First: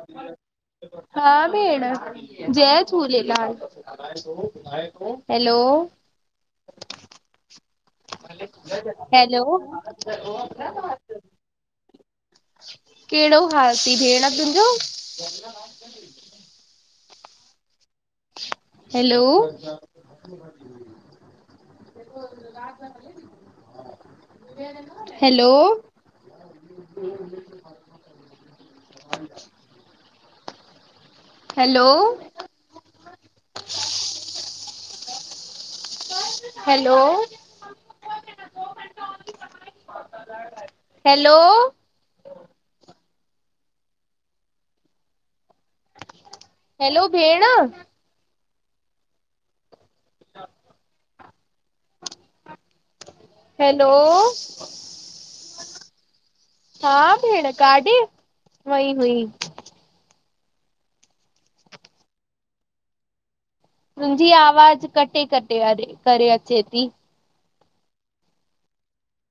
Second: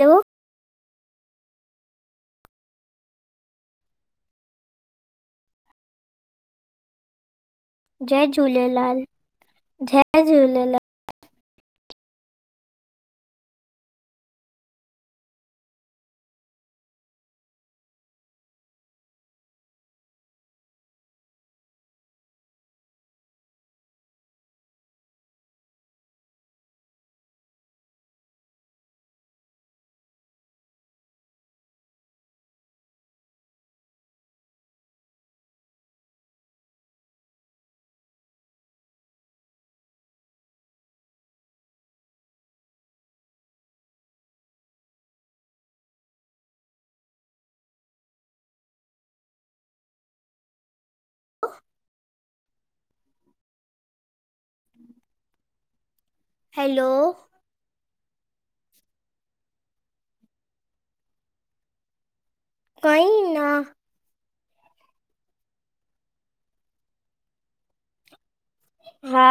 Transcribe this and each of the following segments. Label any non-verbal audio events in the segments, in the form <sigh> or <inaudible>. Hello हा, भेण, जय झूलेलाल, हेलो जय झूलेलाल हैलो जय झूलेलाल कहिॾो हाल थी भेण तुंहिंजो hello <unintelligible> hello hello hello <unintelligible> hello hello भेण <inaudible> हेलो हैलो हा भेण काॾै वई हुई। काई ना। तुंहिंजी आवाज़ कटे -कटे करे अचे ती। हा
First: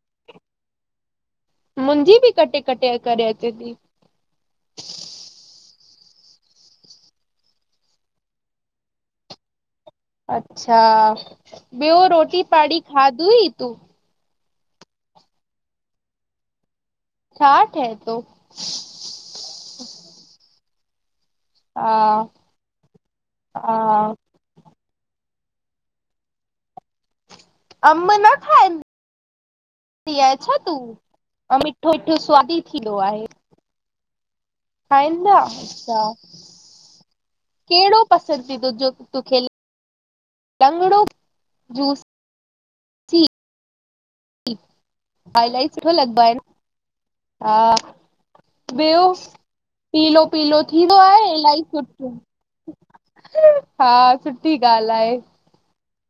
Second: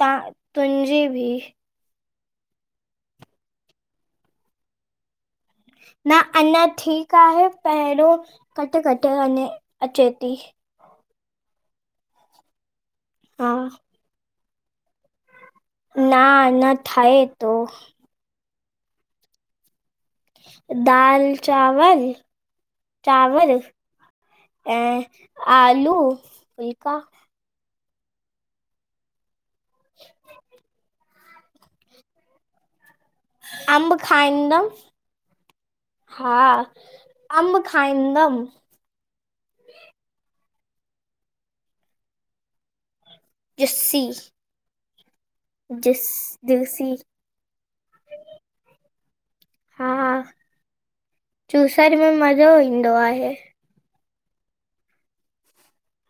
तां तुंहजी भी। मुंजी बी कटे -कटे करे अचे ती। न अञा ठीक आह न पहेरो कटे कटे वञे अच्छा ॿयो रोटी पाड़ी खादई तूं? ना न ठहे छा थो ठए तो? दाल चांवर हा चांवर हा ऐं आलू फुलका अम्ब न खाए दी आए छा तूं? ऐं मिठो मिठो स्वादी थींदो आहे। अंब खाईंदम। खाईंदा अच्छा अंब केहड़ो खाईंदमि पसंद ती तोहखे? तोखे लंगड़ो जूस किस्सी <unintelligible> सुठो लॻदो आहे न? जूसी हा ॿियो हा पीलो पीलो थींदो आहे इलाही जूसर में सुठो। मज़ो ईंदो आहे हा सुठी ॻाल्ह आहे।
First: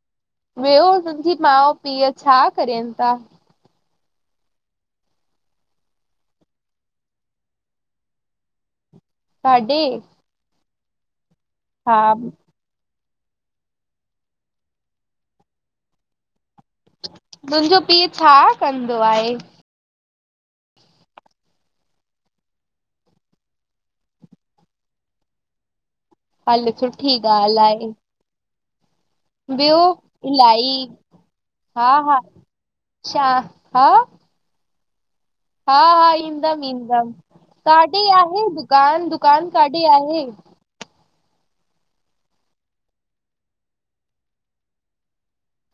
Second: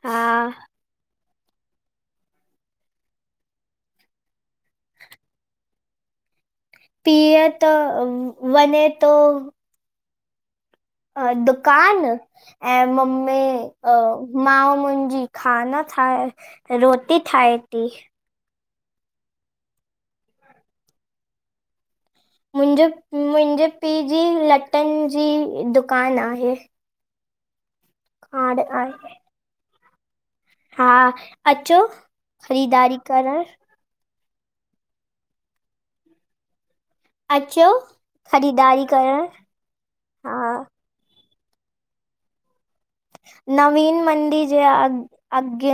हा वेहो उनन जी मा पी छा करन था? पीअ त वञे तो। कॾे? अ दुकान ऐं मम्मी अ मां मुंहिंजी खाना ठाहे। रोटी ठाहे तुंहिंजो ती। पीउ छा कंदो आहे? मुंहिंजो मुंहिंजे पी जी लटन जी दुकान आहे। हल सुठी ॻाल्ह आहे। हाड़ आहे। ॿियो इलाही हा अचो हा हा ख़रीदारी छा करण हा। हा हा ईंदम ईंदम अचो काॾे आहे ख़रीदारी दुकान करण दुकान काॾे आहे? हा नवीन मंडी जे आ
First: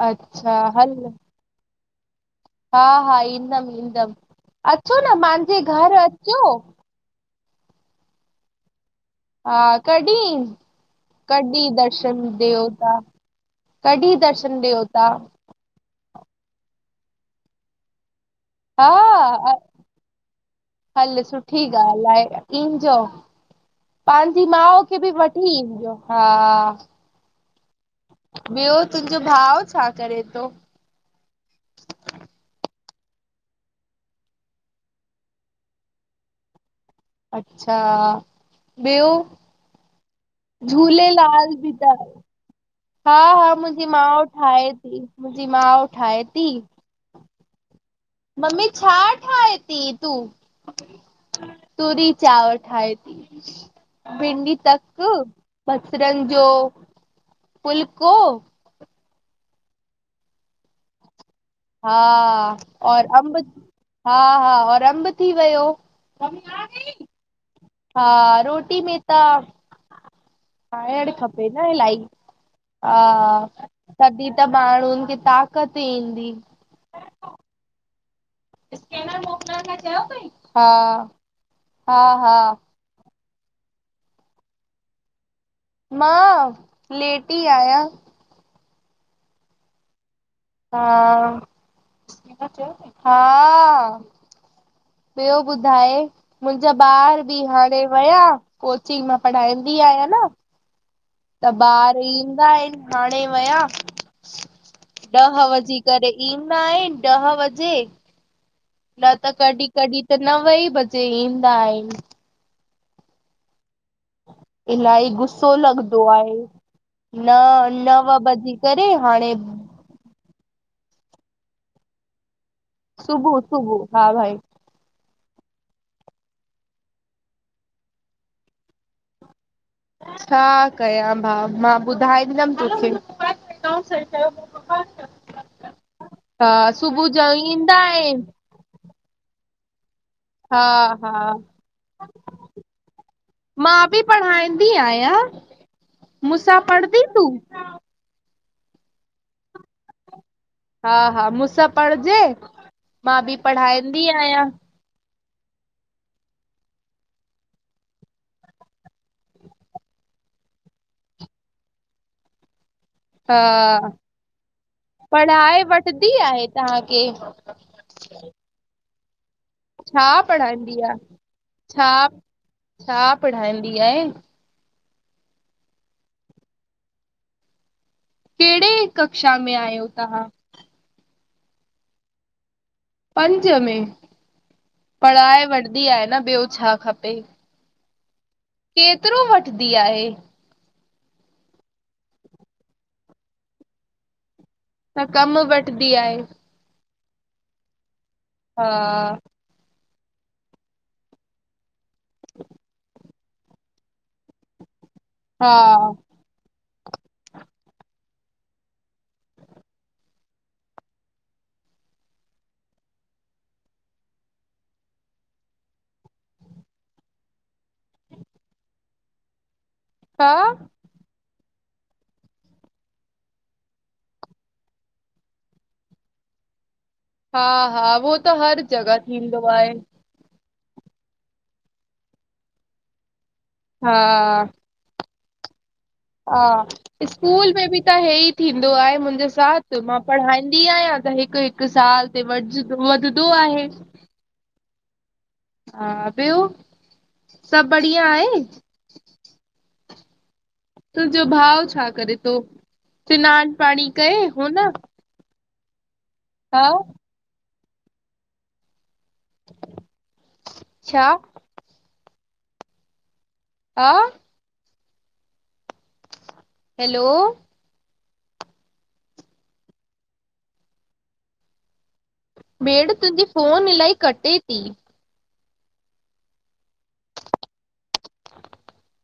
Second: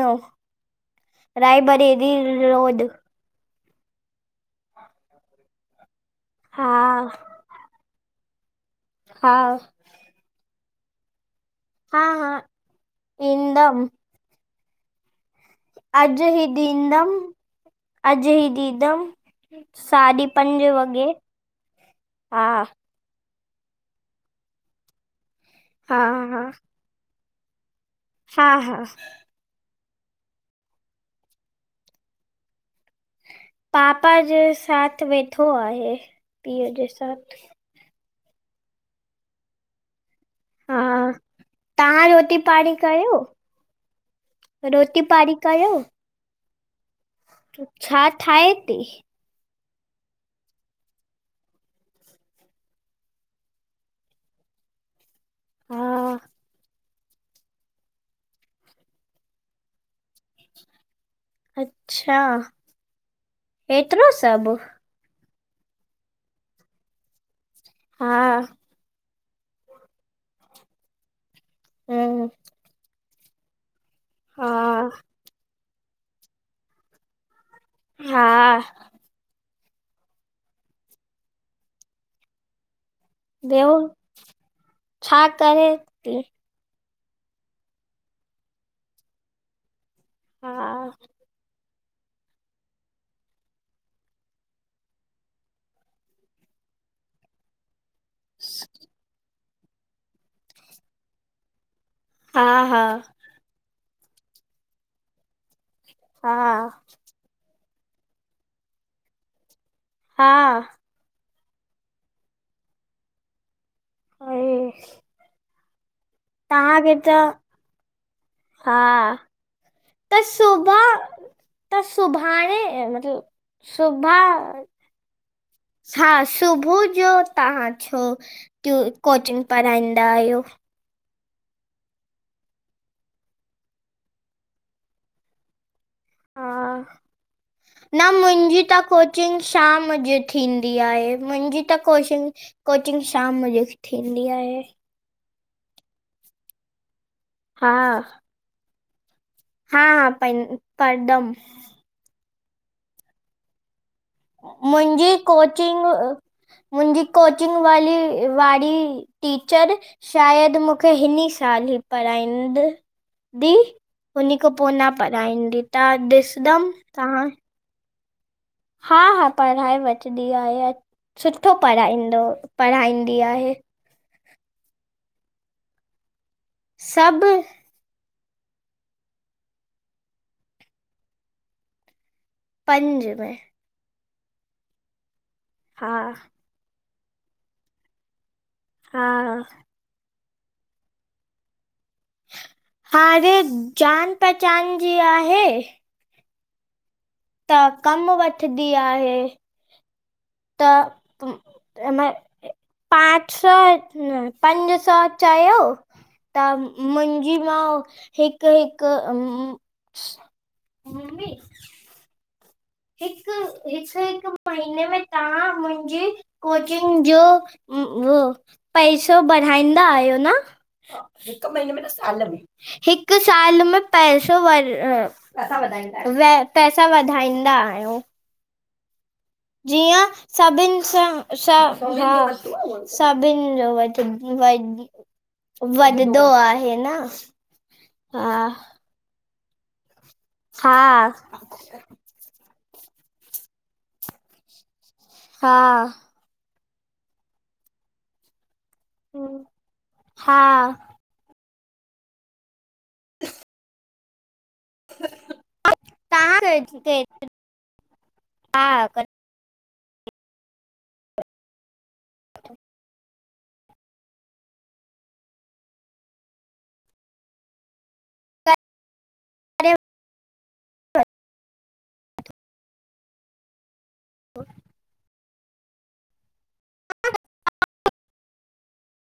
अच्छा हल राय बरली <unintelligible> हा हा ईंदम ईंदम अचो न मांजे घर अचो। हा हा कॾहिं कॾहि? हा दर्शन हा देवता ईंदमि कढहिं दर्शन देवता अॼु ही ॾिदम अॼु ई दीदम हा साढी पंज वॻे हल सुठी ॻाल्ह आहे हा इंजो। पंहिंजी माउ खे बि वठी ईंजो। हा हा हा ॿियो हा तुंहजो भाउ छा करे थो? पापा जे साथ वेठो आहे पीउ जे साथ। अच्छा ॿियो झूलेलाल बी त पाण करे हां-हां, मुंहिंजी माँ ठाहे थी, पाणी मुंहिंजी माँ कयो ठाहे थी। छा? ठाहे मम्मी थी छा? ठाहे थी तूं? तूरी चाव ठहे थी। भिंडी तक, हा बसरनि जो फुल्को। अच्छा हां, और अमब, एतिरो सभु हां-हां, और अमब थी वियो। हा हां, रोटी में त, खाइणु खपे न इलाही। हम्म, हां, तॾहिं त हा माण्हुनि खे ताक़त ईंदी। हां। हां, हां-हां। बियो? छा करे? मां लेट ई आहियां। हा हां, हां। ॿियो ॿुधाए? मुंहिंजा ॿार हाणे वया। कोचिंग मां पढ़ाईंदी आहियां न। त ॿार हा ईंदा आहिन। हा हाणे वया। ॾह वजेी करे हा ईंदा आहिन। ॾह वजे। न त कॾहिं कॾहिं त नव हा ई बजे ईंदा आहिन। अड़े इलही गुसो लॻंदो आहे। तव्हांखे त न नव बजेी करे। हा हाणे त सुभह, त सुभाणे ऐं मतलब सुबुह सुबुह हा शोभा भाई हां, सुबुह जो तव्हां छो टू कोचिंग पढ़ाईंदा आहियो? कयया भाउ मां ॿुधाईंदंदमि तोखे। त सुबुह जो ईंदा आहिन। मुंह जी ता को कुचिंग शाम जे हा थींदी हा आहे। मुंहिंजी त कोशिंग कोचिंग शाम जी थींदी आहे। मुसा पड़दी तूं? हां। हां-हां, प हां-हां, मूंसां पढ़जे, मां बि पढ़ाईंदी आहियां। मुंहिंजी कोचिंग मुंहिंजी कोचिंग वी वारी टीचर शायदि मूंखे हिन साल ई पढ़ाईंदड़ दी, हा हुन खां पोइ न पढ़ाए पढ़ाईंदी। त वठंदी आहे ॾिसंदमि तव्हांखे तव्हां हां-हां, पढ़ाए छा वठंदी आहे। पढ़ाईंदी सुठो छा पढ़ाईंदो, छा पढ़ाईंदी आहे। <inaudible> सब कहिड़े कक्षा में आहियो तव्हां? पंज में, पढ़ाई वठंदी हा आहे न। ॿियो छा खपे? हा केतिरो वठंदी आहे। हाणे जान-पहचान त कम वठदी आहे। त कमु हा वठंदी आहे। त, पाच सौ, पंज सौ हा चयो त मुंहिंजी माउ हिकु हिकु मम्मी हिकु हिकु हिकु महीने में तव्हां मुंहिंजी कोचिंग जो उह, पैसो बड़ाईंदा आहियो हा न? हिक महीने में न साल में। हिकु साल में पैसो व, पैसा वधाईंदा आहियो। हा वधाईंदा हा आहियूं वो त हर जॻह थींदो आहे। जीअं सभिनी सां हा सभिनी जो हा वध वध वधदो आ। स्कूल में बि त हे ई हा थींदो आहे मुंहिंजे साथ। त मां पढ़ाईंदी आहियां हा त हिकु हिकु साल ते वध, वधंदो आहे। हा ॿियो, सभु बढ़िया आहे? हा। तुंहिंजो भाउ छा करे थो? सिनानु पाणी करे हो न? तव्हां हा <unintelligible> छा? हा। हैलो अरे भेण तुंहिंजी फोन इलाही कटे थी। <unintelligible>